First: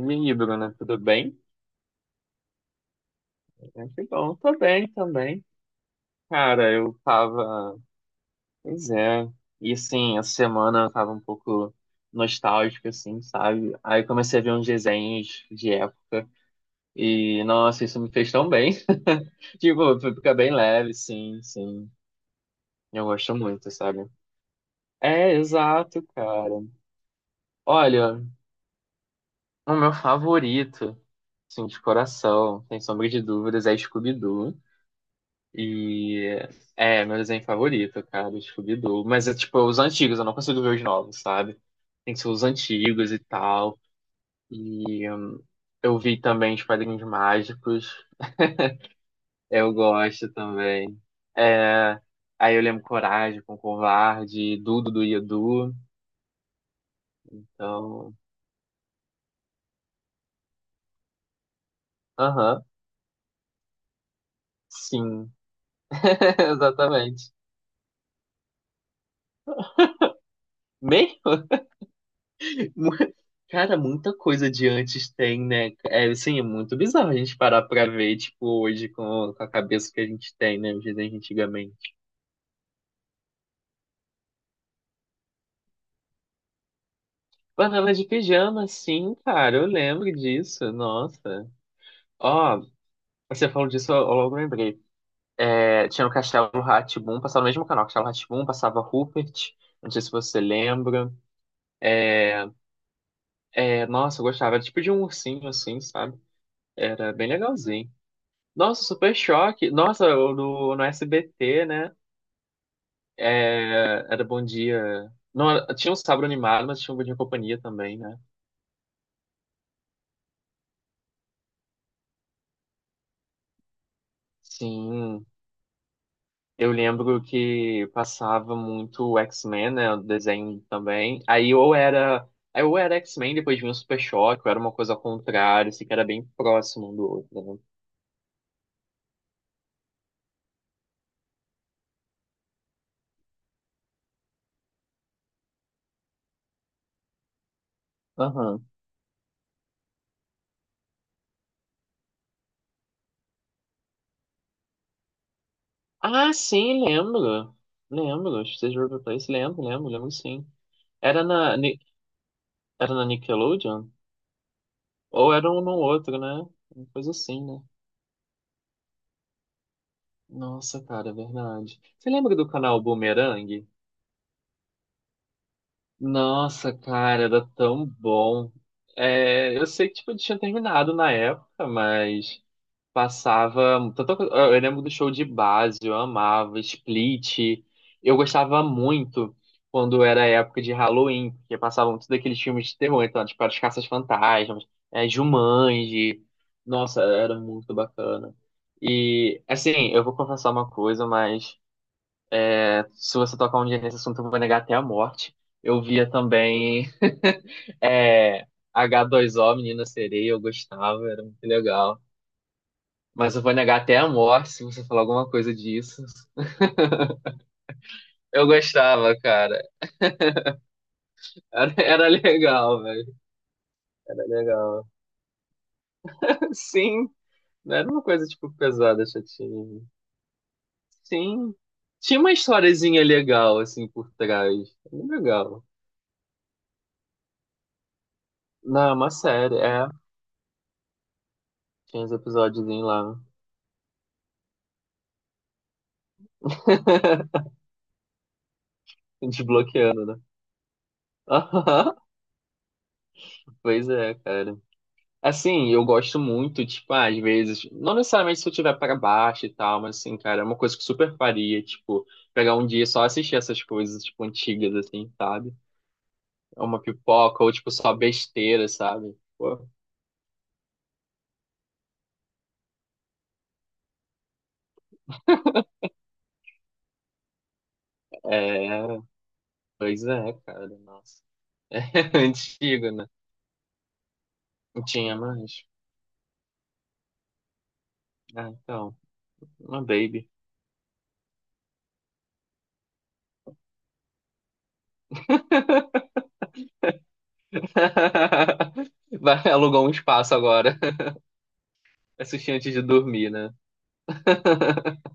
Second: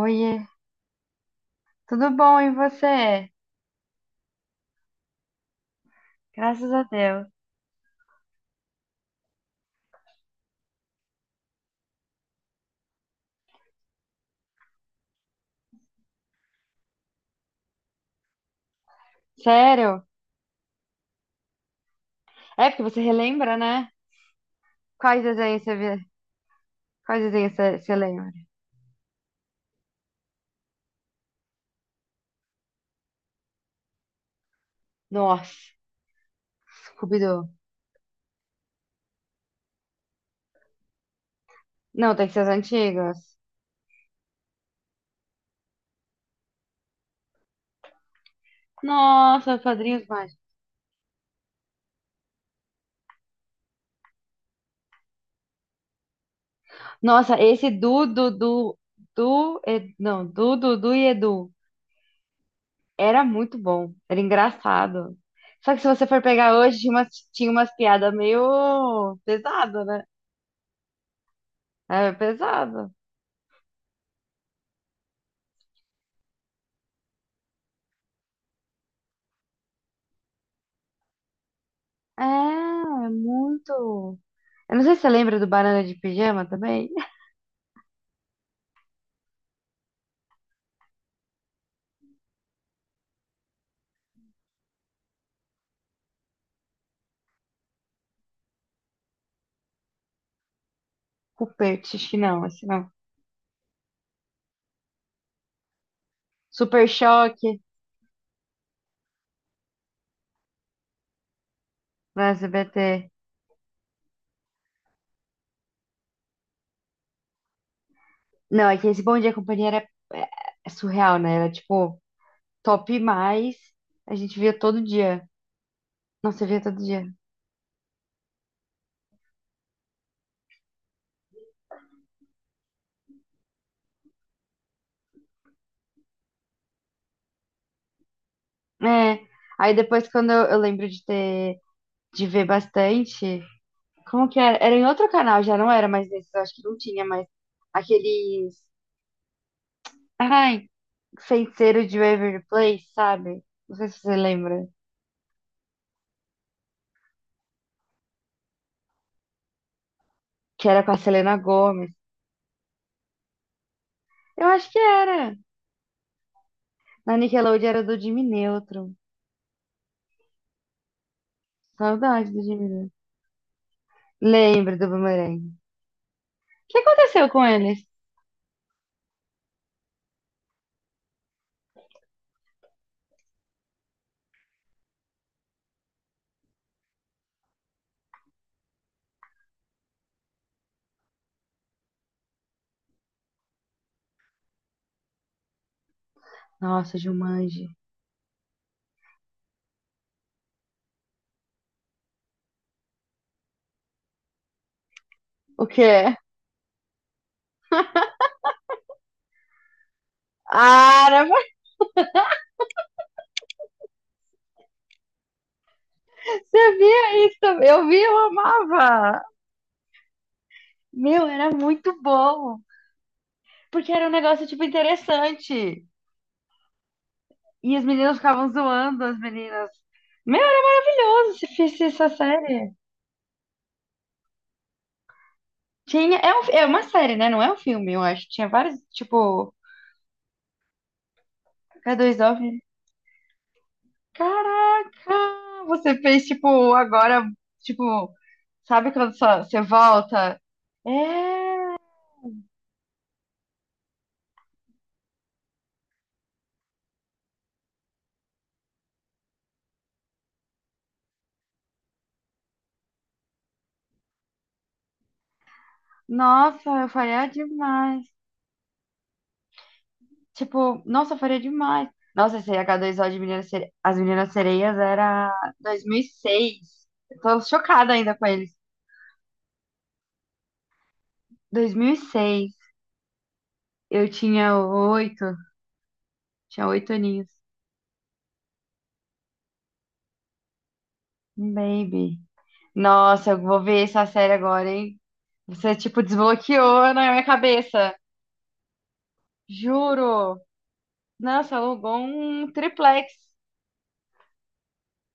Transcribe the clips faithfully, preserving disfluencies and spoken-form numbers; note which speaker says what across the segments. Speaker 1: Oiê,
Speaker 2: né? Tudo bem?
Speaker 1: tudo bom e você?
Speaker 2: Ah, que bom, tô bem também.
Speaker 1: Graças
Speaker 2: Cara,
Speaker 1: a
Speaker 2: eu
Speaker 1: Deus.
Speaker 2: tava. Pois é. E assim, essa semana eu tava um pouco nostálgico, assim, sabe? Aí eu comecei a ver uns desenhos de época. E, nossa, isso me fez tão bem. Tipo,
Speaker 1: Sério?
Speaker 2: fica bem leve, sim, sim.
Speaker 1: É porque você
Speaker 2: Eu gosto
Speaker 1: relembra,
Speaker 2: muito,
Speaker 1: né?
Speaker 2: sabe?
Speaker 1: Quais
Speaker 2: É,
Speaker 1: desenhos você
Speaker 2: exato,
Speaker 1: vê?
Speaker 2: cara.
Speaker 1: Quais desenhos você, você
Speaker 2: Olha,
Speaker 1: lembra?
Speaker 2: o meu favorito, assim, de coração, sem sombra de dúvidas, é Scooby-Doo.
Speaker 1: Nossa,
Speaker 2: E é, meu desenho
Speaker 1: Scooby-Doo.
Speaker 2: favorito, cara, do Scooby-Doo. Mas é tipo é os antigos, eu não consigo ver os novos, sabe? Tem
Speaker 1: Não,
Speaker 2: que
Speaker 1: tem
Speaker 2: ser
Speaker 1: que ser
Speaker 2: os
Speaker 1: os
Speaker 2: antigos
Speaker 1: antigos.
Speaker 2: e tal. E hum, eu vi também os Padrinhos Mágicos.
Speaker 1: Nossa,
Speaker 2: Eu
Speaker 1: Padrinhos
Speaker 2: gosto
Speaker 1: Mágicos.
Speaker 2: também. É, aí eu lembro Coragem com Covarde, Dudu do Edu.
Speaker 1: Nossa, esse Du,
Speaker 2: Então,
Speaker 1: Dudu, Du, Ed- não, Du, Dudu e Edu.
Speaker 2: aham,
Speaker 1: Era muito bom, era engraçado.
Speaker 2: sim,
Speaker 1: Só que se você for pegar hoje, tinha umas,
Speaker 2: exatamente.
Speaker 1: tinha umas piadas meio pesado, né?
Speaker 2: Meio?
Speaker 1: É
Speaker 2: Mu-
Speaker 1: pesado.
Speaker 2: Cara, muita coisa de antes tem, né? É, assim, é muito bizarro a gente parar pra ver, tipo, hoje com, com a cabeça que a gente tem, né? Hoje, né, antigamente.
Speaker 1: É, é muito. Eu não sei se você lembra do Banana de Pijama também.
Speaker 2: Panela de pijama, sim, cara, eu lembro disso, nossa. Ó, você falou disso, eu eu logo lembrei. É, tinha o Castelo rá, passava no mesmo canal, Castelo rá, passava Rupert, não sei se você lembra.
Speaker 1: Rupert, acho que não, esse não.
Speaker 2: É, nossa, eu gostava, era tipo de um ursinho, assim, sabe?
Speaker 1: Super
Speaker 2: Era bem
Speaker 1: Choque
Speaker 2: legalzinho. Nossa, Super Choque. Nossa, o do, no S B T, né?
Speaker 1: no S B T.
Speaker 2: É, era Bom Dia. Não, era- Tinha o Sábado Animado, mas tinha o Bom Dia e Companhia também, né?
Speaker 1: Não, é que esse Bom Dia Companhia era é, é surreal, né? Era tipo top mais. A gente via todo
Speaker 2: Sim,
Speaker 1: dia. Nossa, eu via
Speaker 2: eu
Speaker 1: todo dia.
Speaker 2: lembro que passava muito o X-Men, né? O desenho também. Aí ou era, aí ou era X-Men, depois vinha o Super Choque, ou era uma coisa ao contrário, assim, que era bem próximo um do outro, né?
Speaker 1: É. Aí depois, quando eu, eu lembro de ter, de ver bastante. Como que era? Era em outro canal, já não era mais nesse, eu acho que não tinha mais aqueles.
Speaker 2: Aham.
Speaker 1: Ai, Feiticeiro de Waverly Place, sabe? Não sei se você lembra.
Speaker 2: Ah, sim, lembro. Lembro. Stage Rover Place, lembro, lembro, lembro sim.
Speaker 1: Que era com a
Speaker 2: Era
Speaker 1: Selena
Speaker 2: na, Ni-
Speaker 1: Gomez.
Speaker 2: era na Nickelodeon?
Speaker 1: Eu acho que
Speaker 2: Ou
Speaker 1: era.
Speaker 2: era um no outro, né? Uma coisa
Speaker 1: Na
Speaker 2: assim, né?
Speaker 1: Nickelodeon era do Jimmy Neutron.
Speaker 2: Nossa, cara, é verdade. Você
Speaker 1: Saudade
Speaker 2: lembra
Speaker 1: do
Speaker 2: do
Speaker 1: Jimmy
Speaker 2: canal
Speaker 1: Neutron.
Speaker 2: Boomerang?
Speaker 1: Lembro do Boomerang. O
Speaker 2: Nossa,
Speaker 1: que
Speaker 2: cara,
Speaker 1: aconteceu com
Speaker 2: era
Speaker 1: eles?
Speaker 2: tão bom. É, eu sei que tipo, tinha terminado na época, mas passava. tanto- eu lembro do show de base, eu amava, Split. Eu gostava muito quando era época de Halloween, porque passavam todos aqueles filmes de terror, então, tipo, as Caças-Fantasmas, é, Jumanji.
Speaker 1: Nossa,
Speaker 2: Nossa, era
Speaker 1: Jumanji.
Speaker 2: muito bacana. E, assim, eu vou confessar uma coisa, mas. Se você tocar um dia nesse assunto, eu vou negar até a morte.
Speaker 1: O
Speaker 2: Eu via
Speaker 1: quê?
Speaker 2: também é, agá dois ó, Menina Sereia, eu
Speaker 1: Ah,
Speaker 2: gostava, era
Speaker 1: não, mas
Speaker 2: muito legal. Mas eu vou negar até a morte se você falar alguma coisa disso.
Speaker 1: você via isso também. Eu via, eu
Speaker 2: Eu gostava,
Speaker 1: amava.
Speaker 2: cara.
Speaker 1: Meu, era
Speaker 2: Era,
Speaker 1: muito
Speaker 2: era
Speaker 1: bom.
Speaker 2: legal, velho.
Speaker 1: Porque era um
Speaker 2: Era
Speaker 1: negócio, tipo,
Speaker 2: legal.
Speaker 1: interessante.
Speaker 2: Sim, não
Speaker 1: E as
Speaker 2: era uma
Speaker 1: meninas
Speaker 2: coisa,
Speaker 1: ficavam
Speaker 2: tipo,
Speaker 1: zoando
Speaker 2: pesada,
Speaker 1: as meninas.
Speaker 2: chatinha.
Speaker 1: Meu, era maravilhoso se
Speaker 2: Sim.
Speaker 1: fizesse essa
Speaker 2: Tinha uma
Speaker 1: série.
Speaker 2: historiezinha legal, assim, por trás. Era legal.
Speaker 1: Tinha, é, um- é uma série, né? Não é um filme, eu acho. Tinha vários,
Speaker 2: Não, é uma
Speaker 1: tipo,
Speaker 2: série, é.
Speaker 1: k
Speaker 2: Tinha os
Speaker 1: dois o.
Speaker 2: episódios lá,
Speaker 1: Caraca! Você fez, tipo, agora, tipo, sabe quando só- você
Speaker 2: desbloqueando, né?
Speaker 1: volta? É!
Speaker 2: Pois é, cara. Assim, eu gosto muito, tipo, ah, às vezes, não necessariamente se eu tiver para baixo e tal, mas assim, cara, é uma coisa que eu super faria, tipo, pegar um dia e só assistir essas coisas, tipo, antigas, assim, sabe? É
Speaker 1: Nossa,
Speaker 2: uma
Speaker 1: eu faria
Speaker 2: pipoca, ou tipo, só
Speaker 1: demais.
Speaker 2: besteira, sabe? Pô,
Speaker 1: Tipo, nossa, eu faria demais. Nossa, esse H dois O de Meninas Sere... As Meninas Sereias era dois mil e seis. Eu tô chocada ainda com eles.
Speaker 2: é, pois é, cara, nossa. É
Speaker 1: dois mil e seis.
Speaker 2: antigo, né?
Speaker 1: Eu tinha
Speaker 2: Não tinha
Speaker 1: oito,
Speaker 2: mais.
Speaker 1: tinha oito aninhos.
Speaker 2: Ah, então, uma baby.
Speaker 1: Um baby. Nossa, eu vou ver essa série agora, hein? Você, tipo, desbloqueou na minha cabeça.
Speaker 2: Vai alugar um espaço
Speaker 1: Juro.
Speaker 2: agora,
Speaker 1: Nossa, alugou um
Speaker 2: assistir antes de
Speaker 1: triplex.
Speaker 2: dormir, né?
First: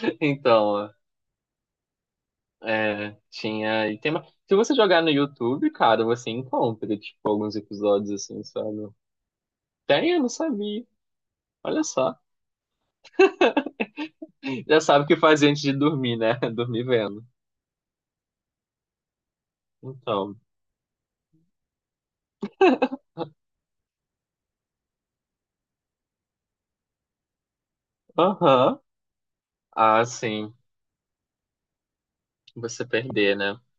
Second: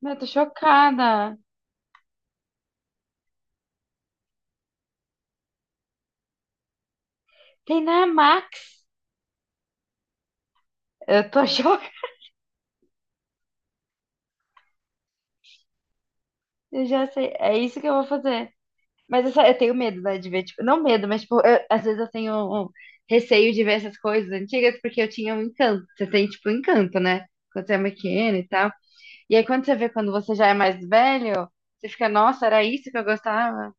Speaker 1: Meu, eu tô
Speaker 2: Então,
Speaker 1: chocada.
Speaker 2: é, tinha. E tem uma... Se você jogar no YouTube, cara, você encontra, tipo, alguns
Speaker 1: Tem na
Speaker 2: episódios assim,
Speaker 1: Max.
Speaker 2: sabe? Tem, eu não sabia.
Speaker 1: Eu tô chocada.
Speaker 2: Olha só. Já sabe o que fazer antes de dormir, né? Dormir
Speaker 1: Eu já
Speaker 2: vendo.
Speaker 1: sei. É isso que eu vou fazer. Mas eu, só- eu tenho medo, né, de
Speaker 2: Então.
Speaker 1: ver, tipo, não medo, mas, tipo, eu- às vezes eu tenho um receio de ver essas coisas antigas porque eu tinha um encanto. Você tem, tipo, um encanto, né? Quando você é pequeno e tal.
Speaker 2: Aham.
Speaker 1: E aí, quando você vê
Speaker 2: Ah,
Speaker 1: quando você já é
Speaker 2: sim.
Speaker 1: mais velho, você fica, nossa, era
Speaker 2: Você
Speaker 1: isso que eu
Speaker 2: perder, né?
Speaker 1: gostava.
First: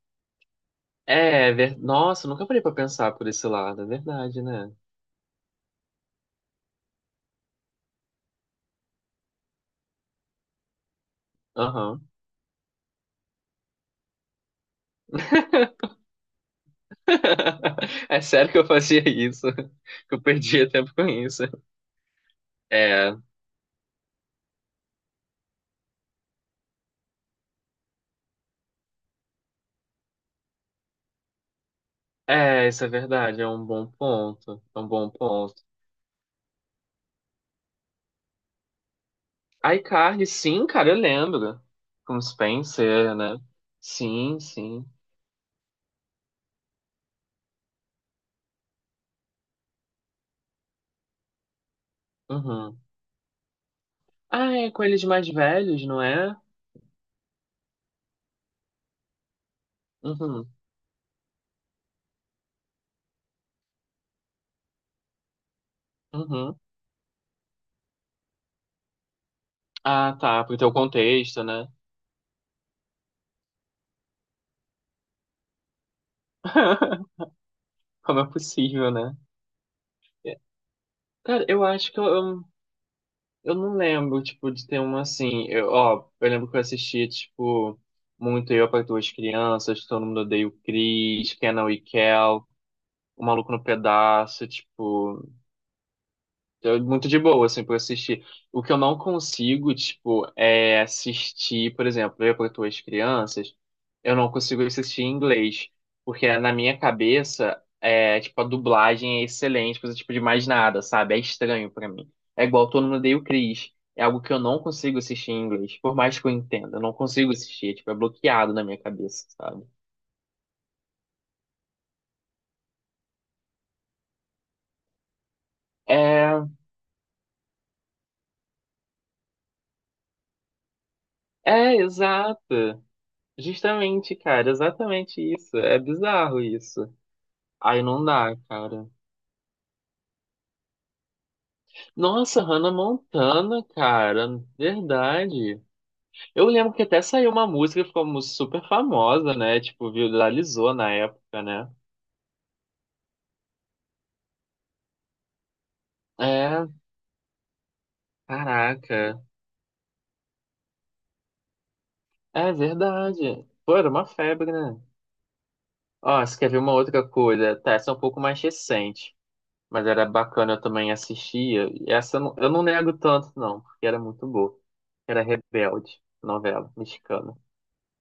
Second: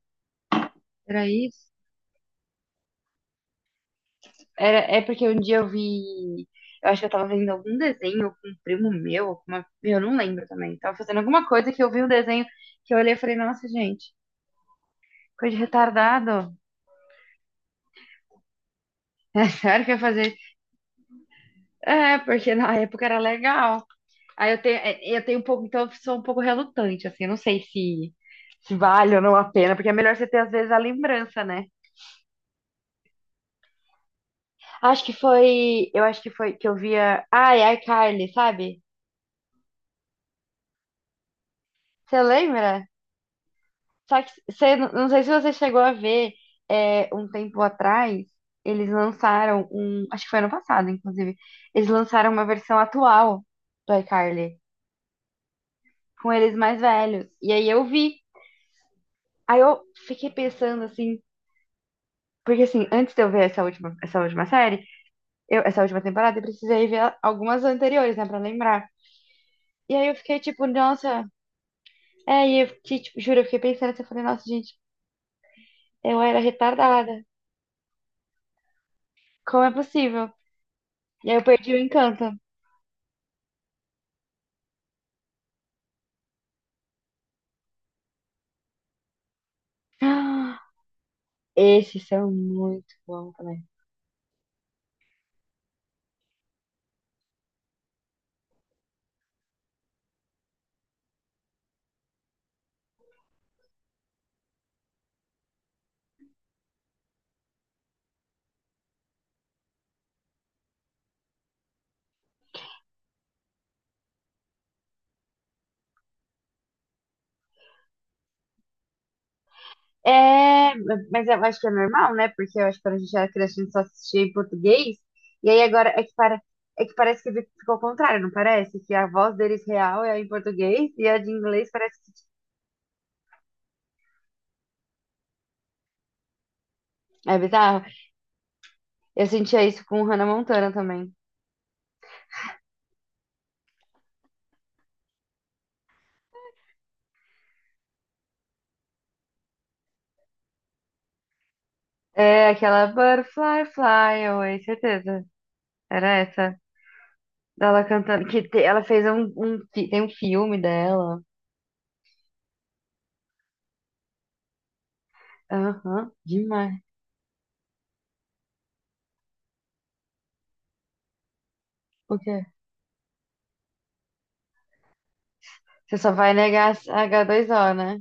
Speaker 1: Era
Speaker 2: É,
Speaker 1: isso?
Speaker 2: ver... Nossa, nunca parei pra pensar por esse lado. É verdade, né?
Speaker 1: Era, é porque um dia eu vi. Eu acho que eu tava vendo algum desenho com um primo meu, ou com uma, eu não lembro também. Tava fazendo alguma coisa que eu vi um
Speaker 2: Aham.
Speaker 1: desenho que eu olhei e falei, nossa, gente, coisa de retardado.
Speaker 2: É sério que eu fazia
Speaker 1: É
Speaker 2: isso?
Speaker 1: sério que eu ia
Speaker 2: Que eu
Speaker 1: fazer?
Speaker 2: perdia tempo com isso.
Speaker 1: É, porque na época
Speaker 2: É.
Speaker 1: era legal. Aí eu tenho, é, eu tenho um pouco, então eu sou um pouco relutante, assim, eu não sei se, se vale ou não a pena, porque é melhor você ter, às vezes, a lembrança, né?
Speaker 2: É, isso é verdade, é um bom ponto. É um
Speaker 1: Acho
Speaker 2: bom
Speaker 1: que
Speaker 2: ponto.
Speaker 1: foi. Eu acho que foi que eu via. Ai, ai, Carly, sabe?
Speaker 2: iCarly, sim, cara, eu lembro. Com
Speaker 1: Você lembra?
Speaker 2: Spencer, né?
Speaker 1: Só que
Speaker 2: Sim,
Speaker 1: você,
Speaker 2: sim.
Speaker 1: não sei se você chegou a ver, é, um tempo atrás, eles lançaram um. Acho que foi ano passado, inclusive. Eles lançaram uma versão
Speaker 2: Uhum.
Speaker 1: atual do
Speaker 2: Ah,
Speaker 1: iCarly,
Speaker 2: é com eles mais velhos, não
Speaker 1: com
Speaker 2: é?
Speaker 1: eles mais velhos. E aí eu vi. Aí eu fiquei
Speaker 2: Uhum,
Speaker 1: pensando assim. Porque assim, antes de eu ver essa última, essa última série, eu- essa última temporada, eu
Speaker 2: uhum.
Speaker 1: precisei ver algumas anteriores, né, pra lembrar. E aí eu
Speaker 2: Ah,
Speaker 1: fiquei
Speaker 2: tá, pro
Speaker 1: tipo,
Speaker 2: teu
Speaker 1: nossa.
Speaker 2: contexto, né?
Speaker 1: É, e eu fiquei, tipo, juro, eu fiquei pensando assim, eu falei, nossa, gente, eu era retardada.
Speaker 2: Como é possível, né?
Speaker 1: Como é possível?
Speaker 2: É.
Speaker 1: E aí eu
Speaker 2: Cara, eu
Speaker 1: perdi o
Speaker 2: acho que eu,
Speaker 1: encanto.
Speaker 2: eu, eu não lembro, tipo, de ter uma assim. Eu, ó, eu lembro que eu assistia, tipo, muito Eu para Duas Crianças, Todo Mundo Odeia o
Speaker 1: Ah,
Speaker 2: Chris, Kenan e
Speaker 1: esses são
Speaker 2: Kel,
Speaker 1: muito
Speaker 2: O
Speaker 1: bons
Speaker 2: Maluco no
Speaker 1: também.
Speaker 2: Pedaço, tipo. É muito de boa, assim, pra assistir. O que eu não consigo, tipo, é assistir, por exemplo, eu para tuas crianças, eu não consigo assistir em inglês, porque na minha cabeça, é, tipo, a dublagem é excelente, coisa tipo de mais nada, sabe? É estranho pra mim. É igual Todo Mundo Odeia o Chris. É algo que eu não consigo assistir em inglês, por mais que eu entenda, eu não consigo assistir, é, tipo, é bloqueado na minha cabeça, sabe?
Speaker 1: É, mas eu acho que é normal, né? Porque eu acho que quando a gente era criança, a gente só assistia em português. E aí agora é que, para,
Speaker 2: É,
Speaker 1: é que parece que ficou ao contrário, não parece? Que a voz deles real é em português e a de inglês
Speaker 2: é,
Speaker 1: parece que
Speaker 2: exato. Justamente, cara, exatamente isso. É bizarro isso.
Speaker 1: é
Speaker 2: Aí
Speaker 1: bizarro.
Speaker 2: não dá, cara.
Speaker 1: Eu sentia isso com Hannah Montana também.
Speaker 2: Nossa, Hannah Montana, cara. Verdade. Eu lembro que até saiu uma música que ficou mu- super famosa, né? Tipo, viralizou na época, né?
Speaker 1: É aquela Butterfly Fly Away, certeza. Era essa.
Speaker 2: É,
Speaker 1: Dela cantando. Que te- ela fez.
Speaker 2: caraca.
Speaker 1: um, um fi- Tem um filme dela.
Speaker 2: É verdade. Pô, era uma febre, né?
Speaker 1: Aham,
Speaker 2: Ó, você quer ver uma
Speaker 1: demais.
Speaker 2: outra coisa? Tá, essa é um pouco mais recente. Mas era bacana, eu também assistia. E essa eu
Speaker 1: Ok.
Speaker 2: não, eu não nego tanto, não, porque era muito boa. Era
Speaker 1: Você
Speaker 2: Rebelde,
Speaker 1: só vai
Speaker 2: novela
Speaker 1: negar
Speaker 2: mexicana.
Speaker 1: H dois O, né?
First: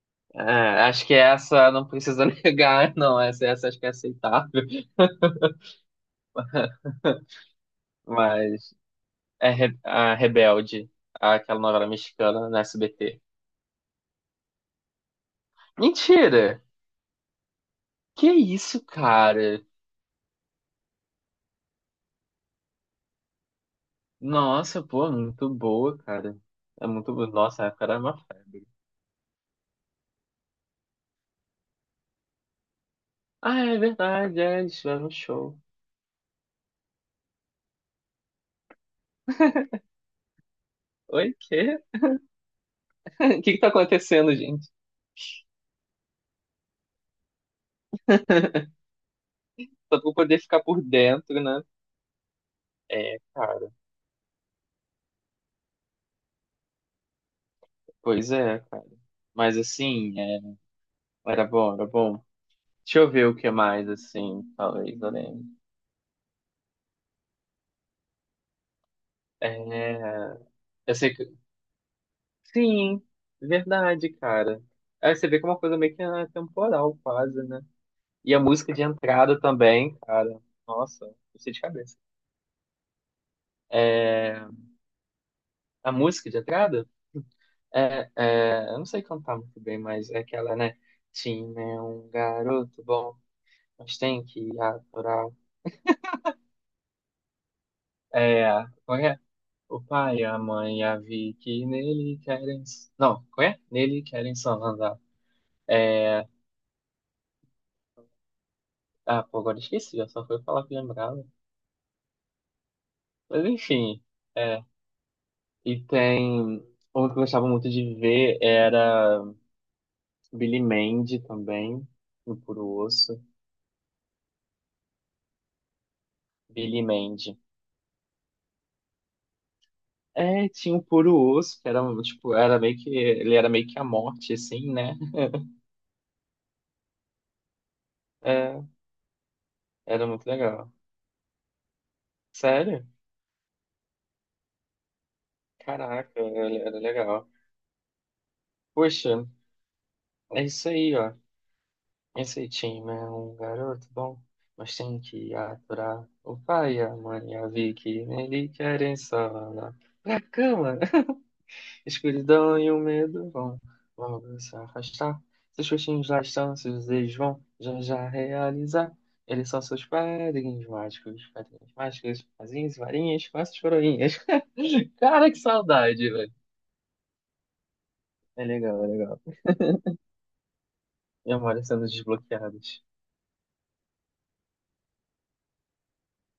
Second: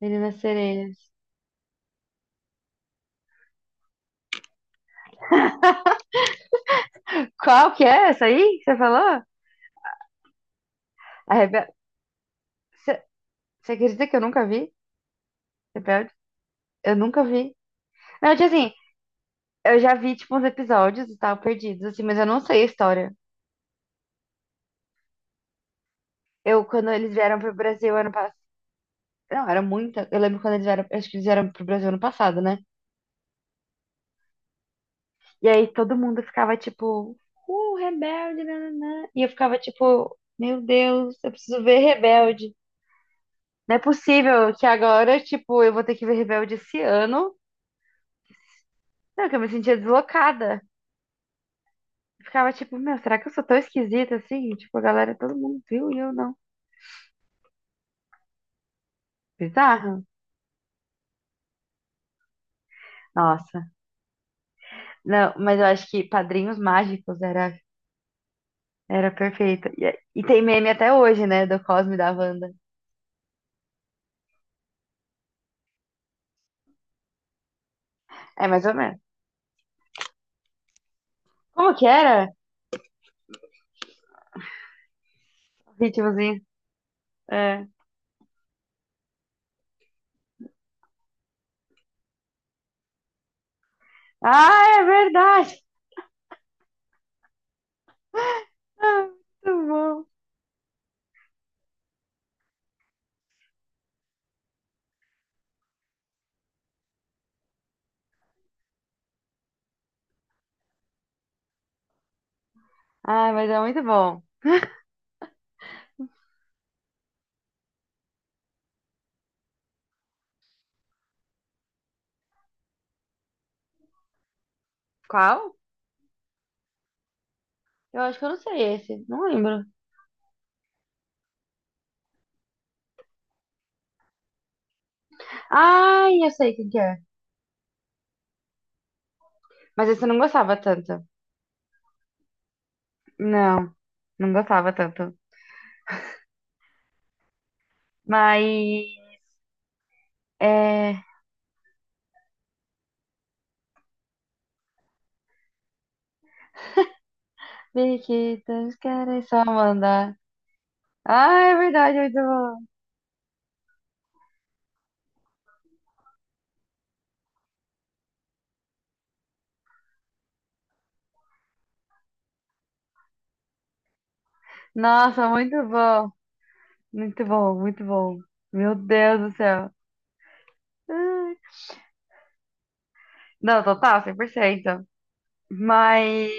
Speaker 1: Meninas
Speaker 2: É, acho
Speaker 1: sereias.
Speaker 2: que essa não precisa negar, não. Essa, essa acho que é aceitável.
Speaker 1: Qual que é essa aí que
Speaker 2: Mas
Speaker 1: você falou?
Speaker 2: é Re- a Rebelde,
Speaker 1: A
Speaker 2: aquela
Speaker 1: Rebelde.
Speaker 2: novela mexicana na
Speaker 1: Você
Speaker 2: S B T.
Speaker 1: você acredita que eu nunca vi? Rebelde?
Speaker 2: Mentira!
Speaker 1: Eu nunca vi.
Speaker 2: Que
Speaker 1: Não, tipo assim,
Speaker 2: isso, cara?
Speaker 1: eu já vi, tipo, uns episódios e tal, perdidos, assim, mas eu não sei a história.
Speaker 2: Nossa, pô, muito boa, cara.
Speaker 1: Eu,
Speaker 2: É
Speaker 1: quando eles
Speaker 2: muito boa.
Speaker 1: vieram pro
Speaker 2: Nossa, a época
Speaker 1: Brasil
Speaker 2: era
Speaker 1: ano
Speaker 2: uma
Speaker 1: passado.
Speaker 2: febre.
Speaker 1: Não, era muita. Eu lembro quando eles vieram. Acho que eles vieram pro Brasil ano passado, né?
Speaker 2: Ah, é verdade, é, eles tiveram um
Speaker 1: E
Speaker 2: show.
Speaker 1: aí todo mundo ficava tipo. Uh, Rebelde, nananã. E eu ficava tipo. Meu Deus, eu
Speaker 2: Oi,
Speaker 1: preciso ver
Speaker 2: quê?
Speaker 1: Rebelde.
Speaker 2: O que que tá
Speaker 1: Não é
Speaker 2: acontecendo,
Speaker 1: possível que
Speaker 2: gente?
Speaker 1: agora, tipo, eu vou ter que ver Rebelde esse ano. Não, que eu me sentia
Speaker 2: Só pra eu poder ficar
Speaker 1: deslocada.
Speaker 2: por dentro, né?
Speaker 1: Eu ficava tipo, meu, será
Speaker 2: É,
Speaker 1: que eu sou tão
Speaker 2: cara.
Speaker 1: esquisita assim? Tipo, a galera, todo mundo viu e eu não.
Speaker 2: Pois é, cara. Mas
Speaker 1: Bizarro.
Speaker 2: assim, é, era bom, era bom. Deixa eu ver o que
Speaker 1: Nossa.
Speaker 2: mais, assim, talvez eu
Speaker 1: Não,
Speaker 2: lembre.
Speaker 1: mas eu acho que Padrinhos Mágicos era, era perfeita. E, e
Speaker 2: É,
Speaker 1: tem meme até
Speaker 2: eu sei
Speaker 1: hoje,
Speaker 2: que.
Speaker 1: né? Do Cosme e da Wanda.
Speaker 2: Sim, verdade, cara. Aí você vê que é uma coisa meio que atemporal, quase, né? E a
Speaker 1: É mais
Speaker 2: música
Speaker 1: ou
Speaker 2: de
Speaker 1: menos.
Speaker 2: entrada também, cara. Nossa, eu sei de
Speaker 1: Como que
Speaker 2: cabeça.
Speaker 1: era? O
Speaker 2: A música de
Speaker 1: ritmozinho.
Speaker 2: entrada?
Speaker 1: É.
Speaker 2: É, é, eu não sei cantar muito bem, mas é aquela, né? Tim é um garoto bom, mas tem que
Speaker 1: Ah, é
Speaker 2: aturar.
Speaker 1: verdade!
Speaker 2: É, qual
Speaker 1: Ah,
Speaker 2: é?
Speaker 1: muito
Speaker 2: O
Speaker 1: bom.
Speaker 2: pai, a mãe, a Vi que nele querem. Não, qual é? Nele querem só andar. Ah, pô, agora esqueci, eu só fui falar que lembrava.
Speaker 1: Ah,
Speaker 2: Mas
Speaker 1: mas é muito
Speaker 2: enfim,
Speaker 1: bom.
Speaker 2: é. E tem. Um que eu gostava muito de ver era Billy Mandy também, no Puro Osso.
Speaker 1: Qual?
Speaker 2: Billy Mandy.
Speaker 1: Eu acho que eu não sei esse. Não lembro.
Speaker 2: É, tinha o Puro Osso, que era um, tipo, era meio que. Ele era meio que a morte, assim, né?
Speaker 1: Ai, eu sei quem que é.
Speaker 2: É,
Speaker 1: Mas esse
Speaker 2: era
Speaker 1: eu não
Speaker 2: muito
Speaker 1: gostava
Speaker 2: legal.
Speaker 1: tanto.
Speaker 2: Sério?
Speaker 1: Não, não gostava tanto.
Speaker 2: Caraca, era era legal.
Speaker 1: Mas
Speaker 2: Poxa, é isso aí,
Speaker 1: é.
Speaker 2: ó. Esse time é um garoto bom, mas tem que aturar o pai, a mãe, a Vicky. Nele
Speaker 1: Biquitas
Speaker 2: querem
Speaker 1: querem só
Speaker 2: só na
Speaker 1: mandar.
Speaker 2: pra cama.
Speaker 1: Ai, é verdade, muito
Speaker 2: Escuridão
Speaker 1: bom.
Speaker 2: e o medo vão logo se afastar. Seus rostinhos lá estão, seus desejos vão já já realizar. Eles são seus padrinhos mágicos, padrinhos mágicos, fazinhos, varinhas, faças coroinhas.
Speaker 1: Nossa,
Speaker 2: Cara, que
Speaker 1: muito
Speaker 2: saudade,
Speaker 1: bom.
Speaker 2: velho.
Speaker 1: Muito bom, muito bom.
Speaker 2: É
Speaker 1: Meu
Speaker 2: legal, é
Speaker 1: Deus
Speaker 2: legal.
Speaker 1: do céu. Ai.
Speaker 2: Memórias sendo desbloqueadas.
Speaker 1: Não, total, cem por cento. Mas.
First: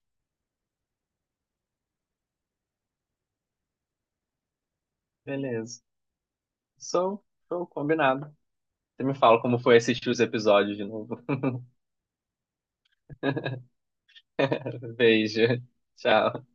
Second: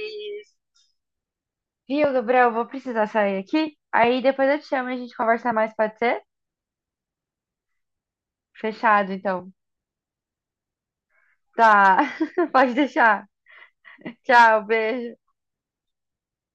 Speaker 1: Viu, Gabriel? Eu vou precisar sair aqui. Aí depois eu te chamo e a gente conversa mais,
Speaker 2: Beleza.
Speaker 1: pode ser?
Speaker 2: Sou, sou combinado. Você
Speaker 1: Fechado,
Speaker 2: me fala
Speaker 1: então.
Speaker 2: como foi assistir os episódios de novo.
Speaker 1: Tá, pode deixar. Tchau, beijo.
Speaker 2: Beijo. Tchau.